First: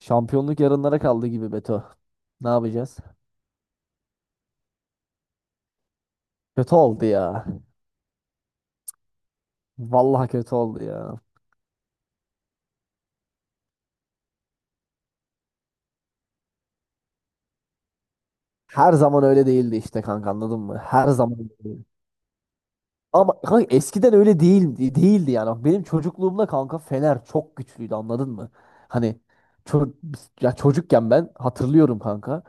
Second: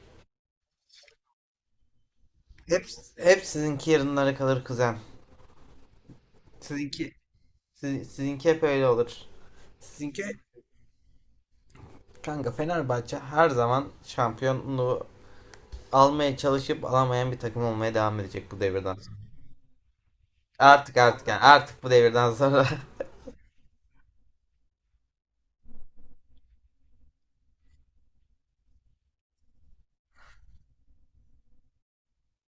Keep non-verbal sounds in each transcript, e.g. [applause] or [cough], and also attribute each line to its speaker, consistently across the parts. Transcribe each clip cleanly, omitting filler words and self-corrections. Speaker 1: Şampiyonluk yarınlara kaldı gibi Beto. Ne
Speaker 2: Hep,
Speaker 1: yapacağız?
Speaker 2: hep sizinki yarınlara kalır kuzen.
Speaker 1: Kötü oldu
Speaker 2: Sizinki,
Speaker 1: ya.
Speaker 2: sizinki hep öyle olur. Sizinki
Speaker 1: Vallahi kötü oldu ya.
Speaker 2: kanka Fenerbahçe her zaman şampiyonluğu almaya çalışıp alamayan bir takım olmaya devam edecek bu
Speaker 1: Her
Speaker 2: devirden sonra.
Speaker 1: zaman öyle değildi işte kanka anladın mı?
Speaker 2: Artık
Speaker 1: Her
Speaker 2: artık
Speaker 1: zaman
Speaker 2: yani
Speaker 1: öyle
Speaker 2: artık
Speaker 1: değildi.
Speaker 2: bu devirden sonra. [laughs]
Speaker 1: Ama kanka eskiden öyle değil, değildi yani. Bak, benim çocukluğumda kanka Fener çok güçlüydü, anladın mı? Hani ço- ya çocukken ben hatırlıyorum kanka.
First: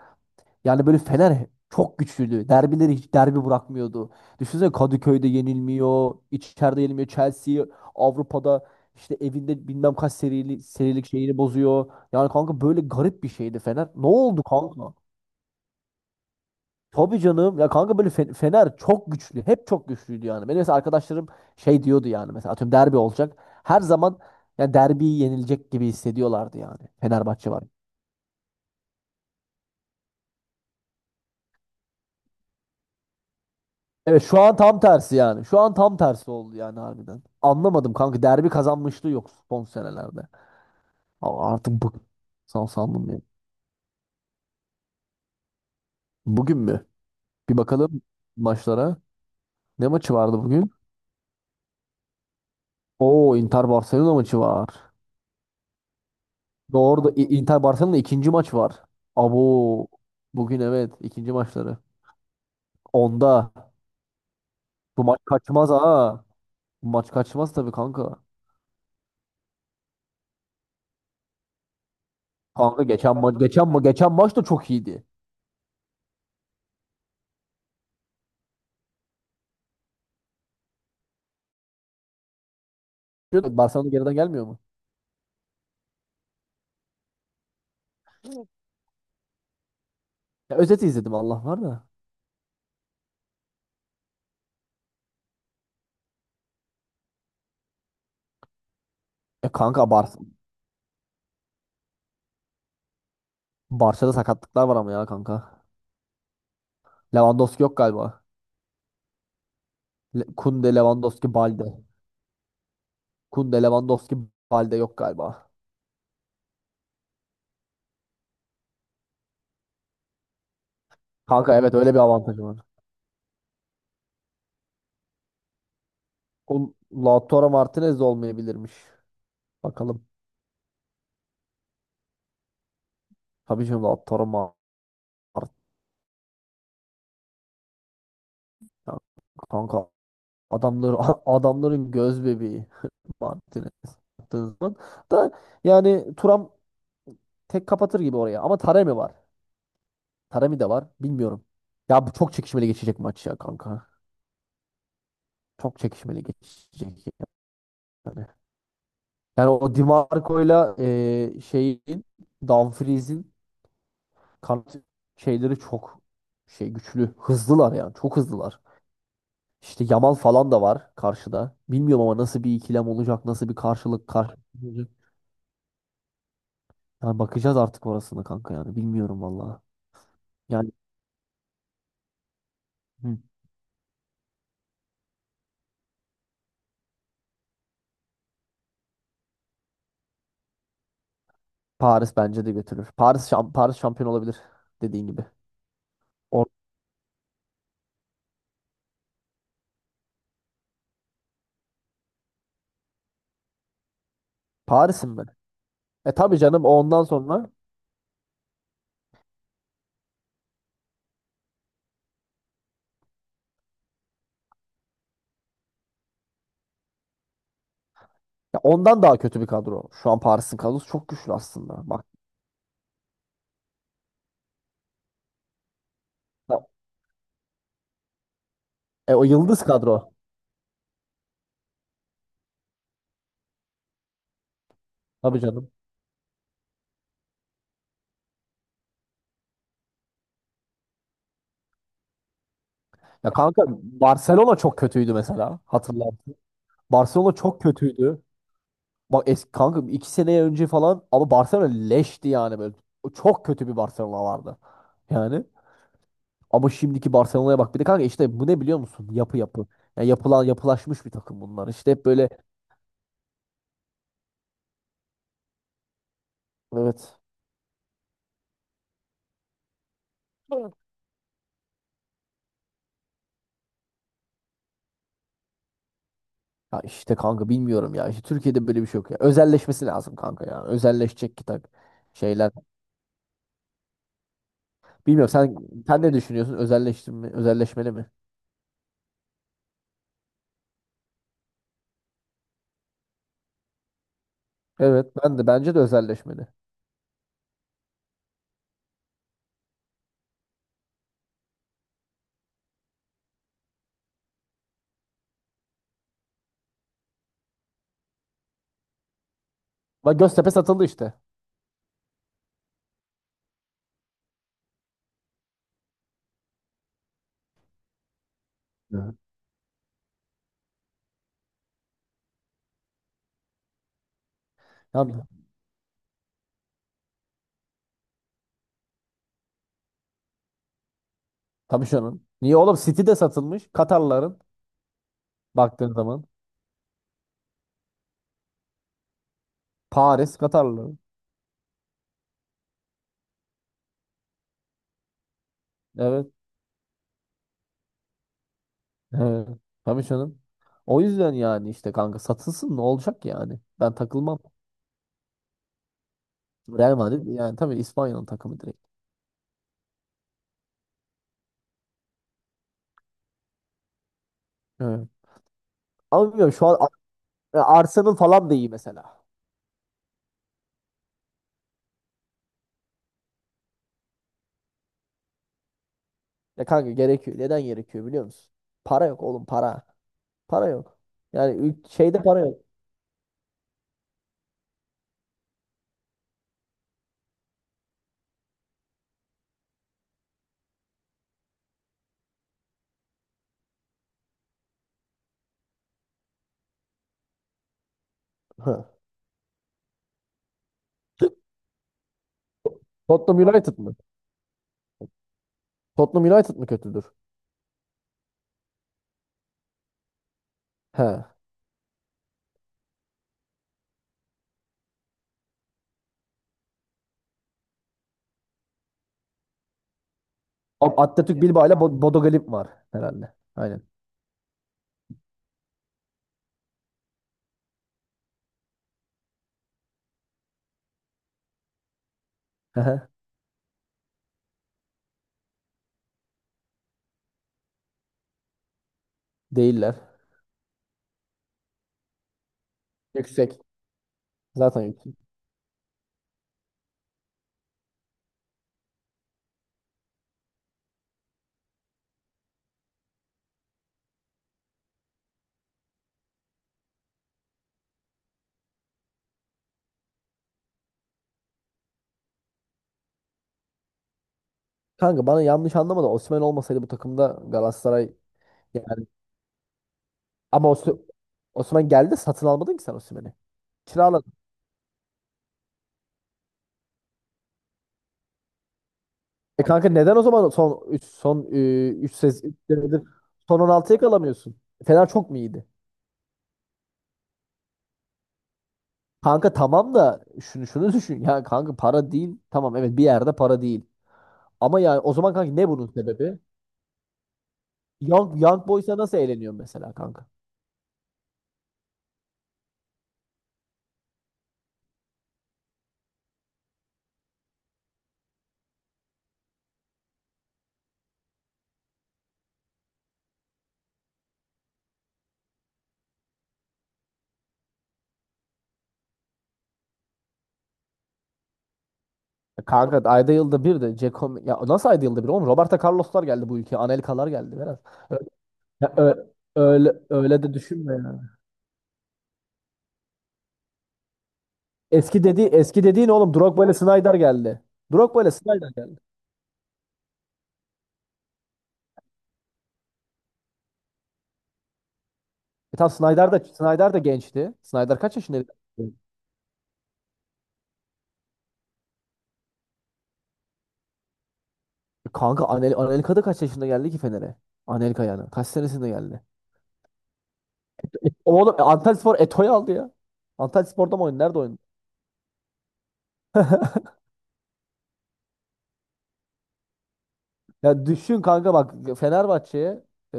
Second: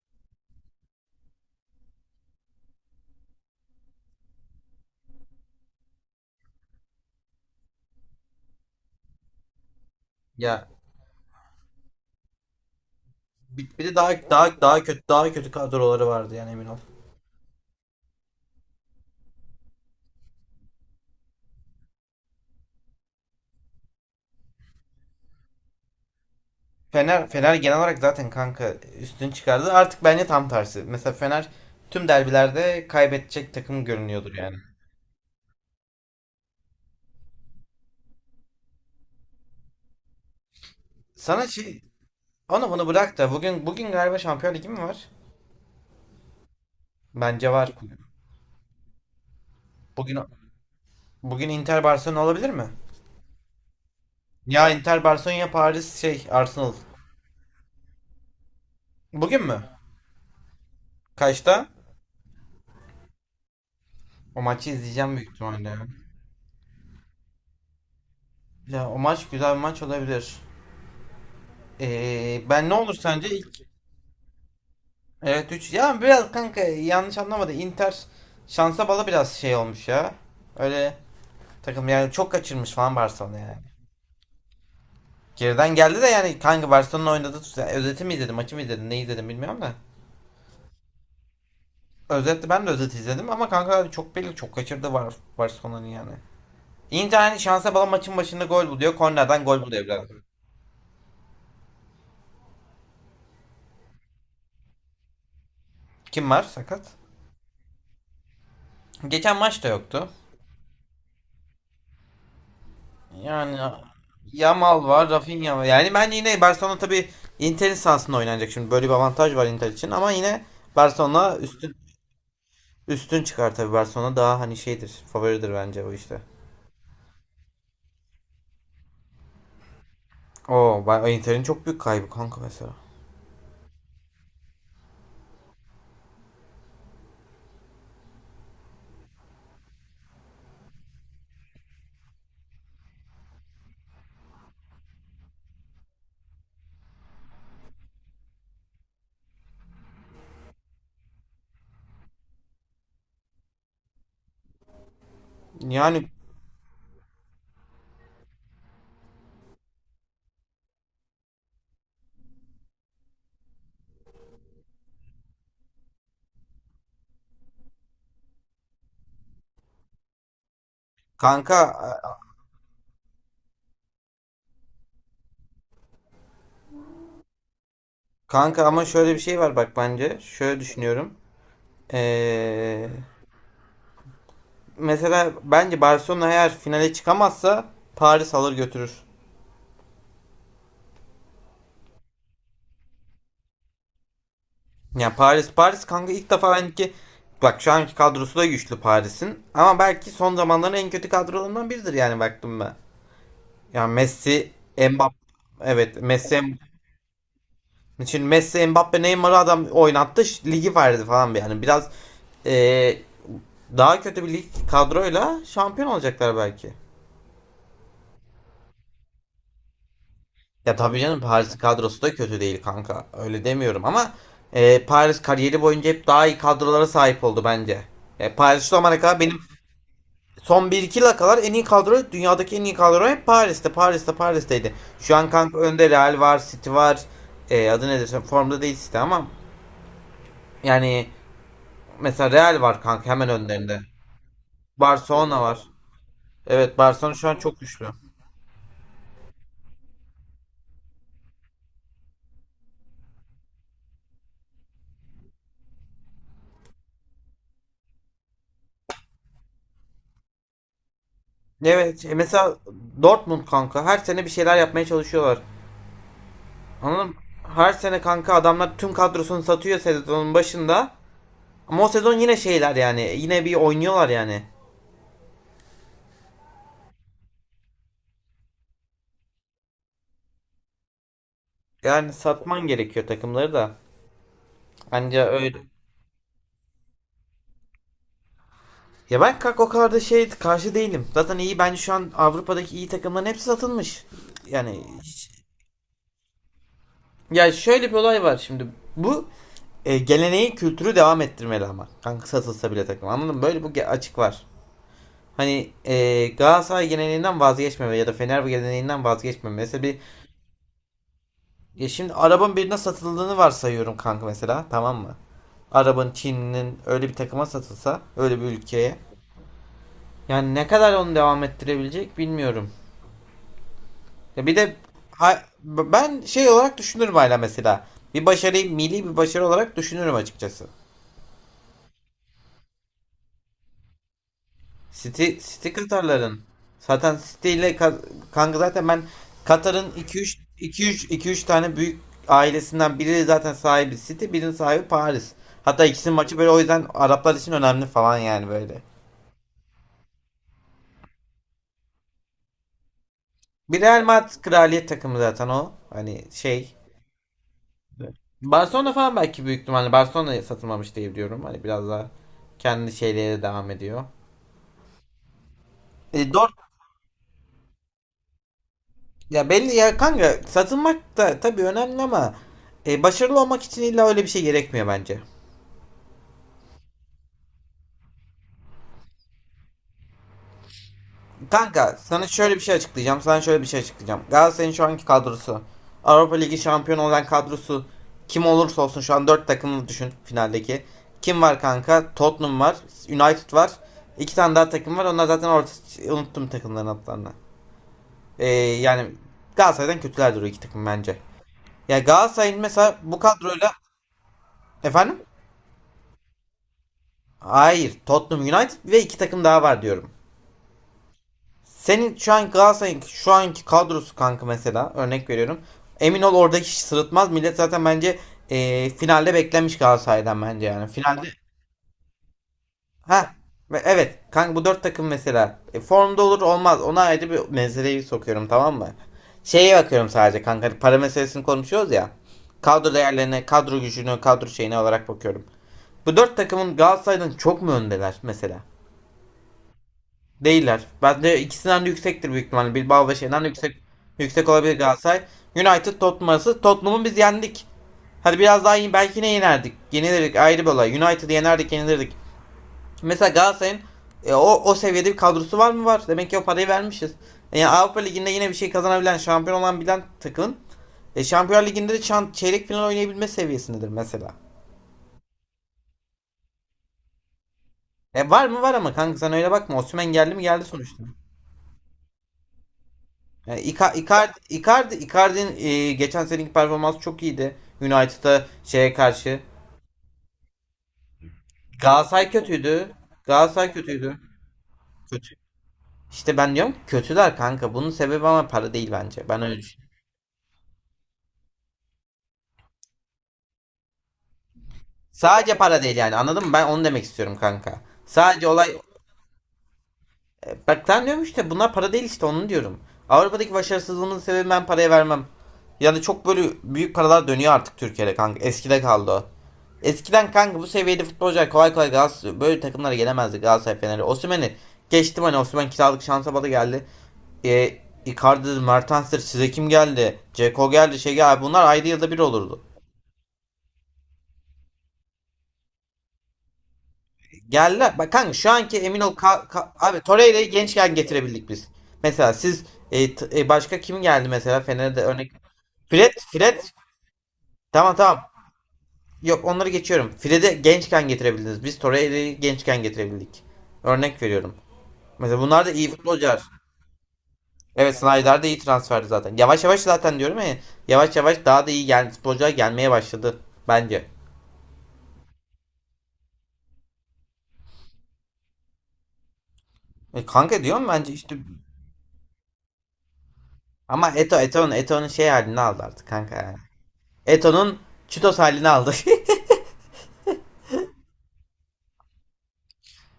Speaker 1: Yani böyle Fener çok güçlüydü. Derbileri hiç derbi bırakmıyordu. Düşünsene, Kadıköy'de yenilmiyor, içeride yenilmiyor. Chelsea Avrupa'da işte evinde bilmem kaç serili,
Speaker 2: Ya
Speaker 1: serilik şeyini bozuyor. Yani kanka böyle garip bir şeydi
Speaker 2: bir
Speaker 1: Fener.
Speaker 2: de
Speaker 1: Ne
Speaker 2: daha
Speaker 1: oldu
Speaker 2: daha daha
Speaker 1: kanka?
Speaker 2: kötü daha kötü kadroları vardı yani emin ol.
Speaker 1: Tabii canım. Ya kanka böyle Fener çok güçlü. Hep çok güçlüydü yani. Benim mesela arkadaşlarım şey diyordu yani, mesela atıyorum derbi olacak. Her zaman yani derbiyi yenilecek gibi hissediyorlardı yani,
Speaker 2: Fener
Speaker 1: Fenerbahçe
Speaker 2: Fener
Speaker 1: var.
Speaker 2: genel olarak zaten kanka üstün çıkardı. Artık bence tam tersi. Mesela Fener tüm derbilerde kaybedecek takım
Speaker 1: Evet,
Speaker 2: görünüyordur
Speaker 1: şu an
Speaker 2: yani.
Speaker 1: tam tersi yani. Şu an tam tersi oldu yani, harbiden. Anlamadım kanka, derbi kazanmışlığı yok son senelerde.
Speaker 2: Sana
Speaker 1: Ama artık
Speaker 2: şey.
Speaker 1: bu
Speaker 2: Onu bunu
Speaker 1: sandım
Speaker 2: bırak
Speaker 1: ya.
Speaker 2: da bugün galiba Şampiyon Ligi mi var?
Speaker 1: Bugün mü?
Speaker 2: Bence
Speaker 1: Bir
Speaker 2: var.
Speaker 1: bakalım maçlara. Ne maçı
Speaker 2: Bugün
Speaker 1: vardı bugün?
Speaker 2: bugün Inter Barcelona olabilir mi?
Speaker 1: Oo, Inter Barcelona maçı
Speaker 2: Ya
Speaker 1: var.
Speaker 2: Inter Barcelona ya Paris şey Arsenal.
Speaker 1: Doğru da Inter Barcelona ikinci maç var.
Speaker 2: Bugün mü?
Speaker 1: Abo, bugün evet, ikinci
Speaker 2: Kaçta?
Speaker 1: maçları. Onda
Speaker 2: O maçı
Speaker 1: bu
Speaker 2: izleyeceğim
Speaker 1: maç
Speaker 2: büyük
Speaker 1: kaçmaz
Speaker 2: ihtimalle.
Speaker 1: ha. Bu maç kaçmaz tabii kanka.
Speaker 2: Ya o maç güzel bir maç olabilir. Ben ne
Speaker 1: Kanka
Speaker 2: olur
Speaker 1: geçen
Speaker 2: sence
Speaker 1: maç
Speaker 2: ilk
Speaker 1: geçen maç da çok iyiydi.
Speaker 2: evet 3 ya biraz kanka yanlış anlamadı. Inter şansa bala biraz şey olmuş ya. Öyle takım yani çok kaçırmış falan Barcelona yani.
Speaker 1: Şu- Barcelona geriden gelmiyor mu?
Speaker 2: Geriden geldi de yani kanka Barcelona'nın oynadığı tut- yani özeti mi izledim, maçı mı izledim, ne izledim bilmiyorum da.
Speaker 1: Ya özeti izledim Allah var da.
Speaker 2: Özetle ben de özeti izledim ama kanka çok belli çok kaçırdı var Barcelona'nın yani. Inter hani şansa bala maçın başında gol buluyor. Kornerden
Speaker 1: E
Speaker 2: gol
Speaker 1: kanka
Speaker 2: buluyor
Speaker 1: Bar
Speaker 2: biraz.
Speaker 1: Barça'da sakatlıklar var ama ya kanka.
Speaker 2: Kim var sakat?
Speaker 1: Lewandowski yok galiba.
Speaker 2: Geçen maç da yoktu.
Speaker 1: Le Kunde, Lewandowski, Balde.
Speaker 2: Yani
Speaker 1: Kunde, Lewandowski, Balde
Speaker 2: Yamal
Speaker 1: yok
Speaker 2: var,
Speaker 1: galiba.
Speaker 2: Rafinha var. Yani ben yine Barcelona tabii Inter'in sahasında oynanacak şimdi. Böyle bir avantaj var Inter için ama yine Barcelona
Speaker 1: Kanka evet,
Speaker 2: üstün
Speaker 1: öyle bir avantajı var.
Speaker 2: üstün çıkar tabii. Barcelona daha hani şeydir, favoridir bence o işte.
Speaker 1: O Lautaro Martinez de olmayabilirmiş. Bakalım.
Speaker 2: Oo, Inter'in çok büyük kaybı kanka mesela.
Speaker 1: Tabii canım, Lautaro Martinez. Kanka adamları [laughs] adamların göz bebeği Martinez. Baktığın zaman da yani Turam tek kapatır gibi oraya. Ama Taremi var. Taremi de var. Bilmiyorum. Ya bu çok çekişmeli geçecek maç ya kanka. Çok
Speaker 2: Yani
Speaker 1: çekişmeli geçecek yani. Yani o DiMarco'yla şeyin Dumfries'in kanat şeyleri çok şey güçlü. Hızlılar yani. Çok hızlılar. İşte Yamal falan da var karşıda.
Speaker 2: kanka.
Speaker 1: Bilmiyorum ama nasıl bir ikilem olacak, nasıl bir karşılık olacak. Yani bakacağız artık orasını kanka
Speaker 2: Kanka
Speaker 1: yani.
Speaker 2: ama şöyle bir
Speaker 1: Bilmiyorum
Speaker 2: şey var
Speaker 1: vallahi.
Speaker 2: bak bence. Şöyle
Speaker 1: Yani
Speaker 2: düşünüyorum. Ee,
Speaker 1: hı,
Speaker 2: mesela bence Barcelona eğer finale çıkamazsa Paris alır götürür.
Speaker 1: Paris bence de götürür. Paris şampiyon olabilir
Speaker 2: Ya
Speaker 1: dediğin
Speaker 2: yani
Speaker 1: gibi.
Speaker 2: Paris kanka ilk
Speaker 1: Or
Speaker 2: defa belki bak şu anki kadrosu da güçlü Paris'in ama belki son zamanların en kötü kadrolarından biridir yani baktım ben. Yani Messi,
Speaker 1: Paris'in
Speaker 2: Mbappe,
Speaker 1: mi?
Speaker 2: evet
Speaker 1: E tabii
Speaker 2: Messi
Speaker 1: canım, ondan sonra
Speaker 2: için Messi, Mbappe, Neymar'ı adam oynattı ş- ligi verdi falan bir yani biraz ee, daha kötü bir lig kadroyla şampiyon olacaklar belki.
Speaker 1: ya ondan daha kötü bir kadro. Şu an Paris'in
Speaker 2: Ya
Speaker 1: kadrosu
Speaker 2: tabii
Speaker 1: çok
Speaker 2: canım
Speaker 1: güçlü
Speaker 2: Paris'in
Speaker 1: aslında.
Speaker 2: kadrosu
Speaker 1: Bak
Speaker 2: da kötü değil kanka. Öyle demiyorum ama Paris kariyeri boyunca hep daha iyi
Speaker 1: ya-
Speaker 2: kadrolara sahip oldu bence. Paris şu zamana kadar
Speaker 1: o
Speaker 2: benim
Speaker 1: yıldız kadro.
Speaker 2: son bir iki yıla kadar en iyi kadro, dünyadaki en iyi kadro hep Paris'teydi. Şu an
Speaker 1: Tabii
Speaker 2: kanka
Speaker 1: canım.
Speaker 2: önde Real var, City var. Adı nedir? Formda değil City ama yani mesela Real var kanka hemen
Speaker 1: Ya kanka
Speaker 2: önlerinde.
Speaker 1: Barcelona çok kötüydü
Speaker 2: Barcelona var.
Speaker 1: mesela. Hatırlarsın.
Speaker 2: Evet, Barcelona şu
Speaker 1: Barcelona
Speaker 2: an çok
Speaker 1: çok
Speaker 2: güçlü.
Speaker 1: kötüydü. Bak eski kanka, iki sene önce falan ama Barcelona leşti yani böyle. O çok kötü bir Barcelona vardı. Yani ama şimdiki Barcelona'ya bak. Bir de kanka işte bu ne biliyor musun? Yapı yapı. Ya yapılan, yapılaşmış bir takım bunlar. İşte
Speaker 2: Evet,
Speaker 1: hep böyle
Speaker 2: mesela Dortmund kanka her sene bir şeyler yapmaya çalışıyorlar. Anladım.
Speaker 1: evet.
Speaker 2: Her sene kanka adamlar tüm kadrosunu satıyor sezonun başında. Ama o sezon yine şeyler yani. Yine bir oynuyorlar yani.
Speaker 1: Ya işte kanka bilmiyorum ya. İşte Türkiye'de böyle bir şey yok ya. Özelleşmesi lazım kanka ya. Özelleşecek ki tak
Speaker 2: Yani
Speaker 1: şeyler.
Speaker 2: satman gerekiyor takımları da. Anca
Speaker 1: Bilmiyorum
Speaker 2: öyle.
Speaker 1: sen ne düşünüyorsun? Özelleştirme, özelleşmeli mi?
Speaker 2: Ya ben kanka o kadar da şey karşı değilim. Zaten iyi bence şu an Avrupa'daki iyi takımların hepsi satılmış. Yani,
Speaker 1: Evet, ben de, bence de özelleşmeli.
Speaker 2: ya şöyle bir olay var şimdi. Bu geleneği kültürü devam ettirmeli ama. Kanka satılsa bile takım anladın mı? Böyle bu açık var. Hani, Galatasaray geleneğinden vazgeçmeme ya da Fener geleneğinden vazgeçmeme. Mesela bir,
Speaker 1: Bak Göztepe satıldı işte.
Speaker 2: ya şimdi arabanın birine satıldığını varsayıyorum kanka mesela, tamam mı? Arabanın Çin'in öyle bir takıma satılsa, öyle bir ülkeye.
Speaker 1: Evet.
Speaker 2: Yani ne kadar onu devam ettirebilecek bilmiyorum. Ya bir de
Speaker 1: Tabii.
Speaker 2: ben şey olarak düşünürüm hala mesela. Bir başarıyı milli bir başarı olarak düşünürüm açıkçası.
Speaker 1: Tabii canım. Niye oğlum? City de satılmış. Katarların
Speaker 2: City
Speaker 1: baktığın zaman.
Speaker 2: Katarların. Zaten City ile kanka zaten ben Katar'ın
Speaker 1: Paris
Speaker 2: 2-3
Speaker 1: Katarlı.
Speaker 2: 2-3 2-3 tane büyük ailesinden biri zaten sahibi City, birinin sahibi Paris. Hatta ikisinin
Speaker 1: Evet.
Speaker 2: maçı böyle, o yüzden Araplar için önemli falan yani böyle.
Speaker 1: Evet. Tabii canım. O yüzden yani işte kanka satılsın, ne olacak yani?
Speaker 2: Bir
Speaker 1: Ben
Speaker 2: Real
Speaker 1: takılmam.
Speaker 2: Madrid kraliyet takımı zaten o. Hani şey.
Speaker 1: Real Madrid yani tabii İspanya'nın takımı direkt.
Speaker 2: Barcelona falan belki büyük ihtimalle Barcelona'ya satılmamış diye biliyorum. Hani biraz daha kendi şeylere devam ediyor.
Speaker 1: Evet.
Speaker 2: E,
Speaker 1: Ama
Speaker 2: Dort
Speaker 1: bilmiyorum şu an. E, Arsenal falan da iyi mesela.
Speaker 2: Ya belli ya kanka satılmak da tabii önemli ama başarılı olmak için illa öyle bir şey gerekmiyor bence.
Speaker 1: Ya kanka gerekiyor. Neden gerekiyor biliyor musun? Para yok oğlum, para. Para yok. Yani ül-
Speaker 2: Kanka
Speaker 1: şeyde
Speaker 2: sana
Speaker 1: para
Speaker 2: şöyle bir
Speaker 1: yok.
Speaker 2: şey açıklayacağım. Sana şöyle bir şey açıklayacağım. Galatasaray'ın şu anki kadrosu. Avrupa Ligi şampiyonu olan kadrosu. Kim olursa olsun şu an 4 takımı düşün finaldeki. Kim var kanka? Tottenham var. United var. İki tane daha takım var. Onlar zaten orta, unuttum takımların adlarını.
Speaker 1: Hı.
Speaker 2: Yani Galatasaray'dan kötüler duruyor iki takım bence. Ya Galatasaray'ın mesela bu
Speaker 1: Tottenham
Speaker 2: kadroyla,
Speaker 1: United mı?
Speaker 2: efendim?
Speaker 1: Tottenham United mı kötüdür?
Speaker 2: Hayır. Tottenham, United ve iki takım daha var diyorum.
Speaker 1: He.
Speaker 2: Senin şu an Galatasaray'ın şu anki kadrosu kanka mesela, örnek veriyorum. Emin ol oradaki hiç sırıtmaz. Millet zaten bence finalde beklenmiş Galatasaray'dan bence yani. Finalde
Speaker 1: Athletic Bilbao ile Bodo Glimt var herhalde.
Speaker 2: ha, ve
Speaker 1: Aynen.
Speaker 2: evet kanka bu dört takım mesela, formda olur olmaz. Ona ayrı bir meseleyi sokuyorum, tamam mı? Şeye bakıyorum sadece kanka, hani para meselesini konuşuyoruz ya.
Speaker 1: Hı
Speaker 2: Kadro
Speaker 1: hı.
Speaker 2: değerlerine, kadro gücünü, kadro şeyine olarak bakıyorum. Bu dört takımın Galatasaray'dan çok mu öndeler mesela?
Speaker 1: Değiller.
Speaker 2: Değiller. Bence ikisinden de yüksektir büyük ihtimalle. Bilbao ve şeyden
Speaker 1: Yüksek.
Speaker 2: yüksek olabilir
Speaker 1: Zaten yüksek.
Speaker 2: Galatasaray. United Tottenham arası. Tottenham'ı biz yendik. Hadi biraz daha iyi. Belki ne yenerdik. Yenilirdik, ayrı bir olay. United'ı yenerdik yenilirdik. Mesela Galatasaray'ın o seviyede bir kadrosu var mı? Var. Demek ki o parayı vermişiz. Yani Avrupa Ligi'nde yine bir şey kazanabilen, şampiyon olan bilen takım. Şampiyonlar Ligi'nde de çeyrek final oynayabilme seviyesindedir mesela.
Speaker 1: Kanka bana yanlış anlama da, Osimhen olmasaydı bu takımda Galatasaray
Speaker 2: Var mı? Var ama
Speaker 1: yani,
Speaker 2: kanka sen öyle bakma. Osimhen geldi mi? Geldi
Speaker 1: ama
Speaker 2: sonuçta.
Speaker 1: Osimhen geldi, satın almadın ki sen Osimhen'i.
Speaker 2: Yani Icardi'nin geçen seneki performansı çok iyiydi. United'a, şeye karşı.
Speaker 1: E kanka neden o zaman son 3 son 3
Speaker 2: Galatasaray
Speaker 1: sez üç
Speaker 2: kötüydü.
Speaker 1: senedir son
Speaker 2: Galatasaray
Speaker 1: 16'ya
Speaker 2: kötüydü.
Speaker 1: kalamıyorsun? Fener çok
Speaker 2: Kötü.
Speaker 1: mu iyiydi?
Speaker 2: İşte ben diyorum ki kötüler kanka. Bunun sebebi ama para değil bence. Ben
Speaker 1: Kanka
Speaker 2: öyle düşünüyorum.
Speaker 1: tamam da şunu düşün ya kanka, para değil. Tamam, evet, bir yerde para değil. Ama yani o zaman kanka
Speaker 2: Sadece
Speaker 1: ne
Speaker 2: para
Speaker 1: bunun
Speaker 2: değil yani,
Speaker 1: sebebi?
Speaker 2: anladın mı? Ben onu demek istiyorum kanka.
Speaker 1: Young,
Speaker 2: Sadece
Speaker 1: Young
Speaker 2: olay.
Speaker 1: Boys'a nasıl eğleniyor mesela kanka?
Speaker 2: Bak sen diyorum işte bunlar para değil, işte onu diyorum. Avrupa'daki başarısızlığımın sebebi ben paraya vermem. Ya da çok böyle büyük paralar dönüyor artık Türkiye'de kanka. Eskide kaldı o. Eskiden kanka bu seviyede futbolcular kolay kolay Galatasaray böyle takımlara gelemezdi, Galatasaray Fener'i. Osimhen'i geçtim hani, Osimhen kiralık şansa bala geldi. E, Icardi, Mertens'tir, size kim geldi? Ceko geldi, şey geldi. Bunlar ayda yılda bir olurdu.
Speaker 1: Ya kanka ayda yılda bir de Ceko, ya nasıl ayda yılda bir oğlum, Roberto Carlos'lar geldi bu ülkeye. Anelka'lar geldi biraz.
Speaker 2: Geldiler. Bak
Speaker 1: Ö-
Speaker 2: kanka şu anki
Speaker 1: ya
Speaker 2: emin ol,
Speaker 1: ö- Öyle
Speaker 2: abi
Speaker 1: öyle
Speaker 2: Torreira'yı
Speaker 1: de düşünme
Speaker 2: gençken
Speaker 1: ya.
Speaker 2: getirebildik biz. Mesela siz, başka kim geldi mesela Fener'de
Speaker 1: Eski
Speaker 2: örnek.
Speaker 1: dedi, eski dediğin
Speaker 2: Fred
Speaker 1: oğlum
Speaker 2: Fred
Speaker 1: Drogba ile Snyder geldi.
Speaker 2: tamam, tamam.
Speaker 1: Drogba ile Snyder geldi.
Speaker 2: Yok, onları geçiyorum. Fred'i gençken getirebildiniz. Biz Torreira'yı gençken getirebildik. Örnek veriyorum. Mesela bunlar da
Speaker 1: E tam
Speaker 2: iyi futbolcular.
Speaker 1: Snyder da gençti.
Speaker 2: Evet,
Speaker 1: Snyder kaç
Speaker 2: Snyder
Speaker 1: yaşında?
Speaker 2: de iyi transferdi zaten. Yavaş yavaş zaten diyorum ya. Yavaş yavaş daha da iyi gel futbolcular gelmeye başladı bence.
Speaker 1: Kanka Anelka da kaç yaşında geldi ki Fener'e? Anelka yani. Kaç senesinde geldi?
Speaker 2: Kanka diyorum
Speaker 1: E,
Speaker 2: bence işte,
Speaker 1: oğlum, e, Antalyaspor Eto'yu aldı ya. Antalyaspor'da mı
Speaker 2: ama
Speaker 1: oynadı?
Speaker 2: Eto
Speaker 1: Nerede oynadı?
Speaker 2: Eto'nun Eto'nun şey halini aldı artık kanka yani. Eto'nun Çitos halini aldı.
Speaker 1: Ya düşün kanka, bak, Fenerbahçe'ye e,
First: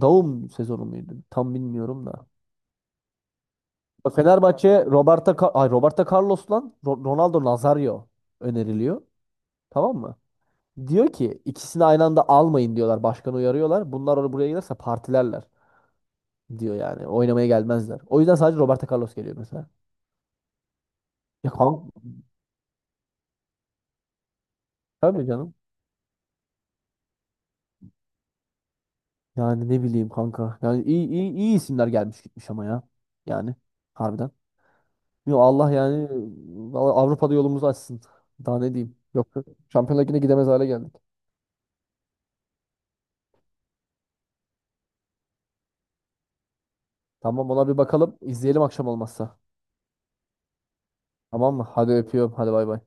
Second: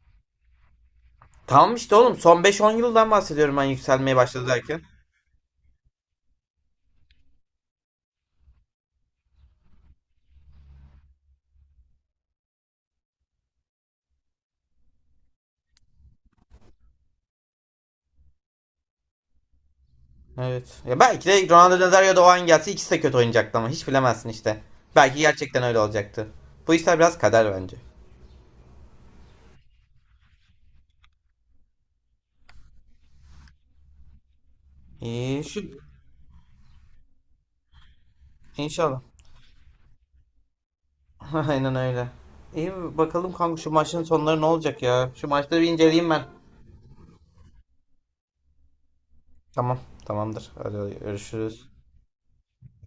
Speaker 1: Daum sezonu muydu?
Speaker 2: [laughs]
Speaker 1: Tam
Speaker 2: Tamam işte
Speaker 1: bilmiyorum
Speaker 2: oğlum
Speaker 1: da.
Speaker 2: son beş on yıldan bahsediyorum ben,
Speaker 1: Bak,
Speaker 2: yükselmeye başladı derken.
Speaker 1: Fenerbahçe'ye Roberto Carlos lan Ronaldo Nazario öneriliyor. Tamam mı? Diyor ki ikisini aynı anda almayın diyorlar. Başkanı uyarıyorlar. Bunlar oraya buraya gelirse partilerler, diyor yani. Oynamaya gelmezler. O yüzden sadece Roberto Carlos geliyor mesela.
Speaker 2: Evet. Ya belki de
Speaker 1: Ya
Speaker 2: Ronaldo
Speaker 1: kanka
Speaker 2: Nazario da o an gelse ikisi de kötü oynayacaktı, ama hiç bilemezsin işte. Belki
Speaker 1: tabii canım.
Speaker 2: gerçekten öyle olacaktı. Bu işler biraz kader bence.
Speaker 1: Yani ne bileyim kanka. Yani iyi isimler gelmiş gitmiş ama ya. Yani harbiden. Yo,
Speaker 2: İyi şu,
Speaker 1: Allah yani vallahi Avrupa'da yolumuzu açsın. Daha ne diyeyim.
Speaker 2: inşallah.
Speaker 1: Yoksa Şampiyonlar Ligi'ne gidemez hale geldik.
Speaker 2: [laughs] Aynen öyle. İyi, bakalım kanka şu maçın sonları ne olacak ya. Şu maçları bir inceleyeyim ben.
Speaker 1: Tamam, ona bir bakalım. İzleyelim akşam olmazsa.
Speaker 2: Tamam, tamamdır. Hadi
Speaker 1: Tamam mı?
Speaker 2: görüşürüz.
Speaker 1: Hadi öpüyorum. Hadi bay bay.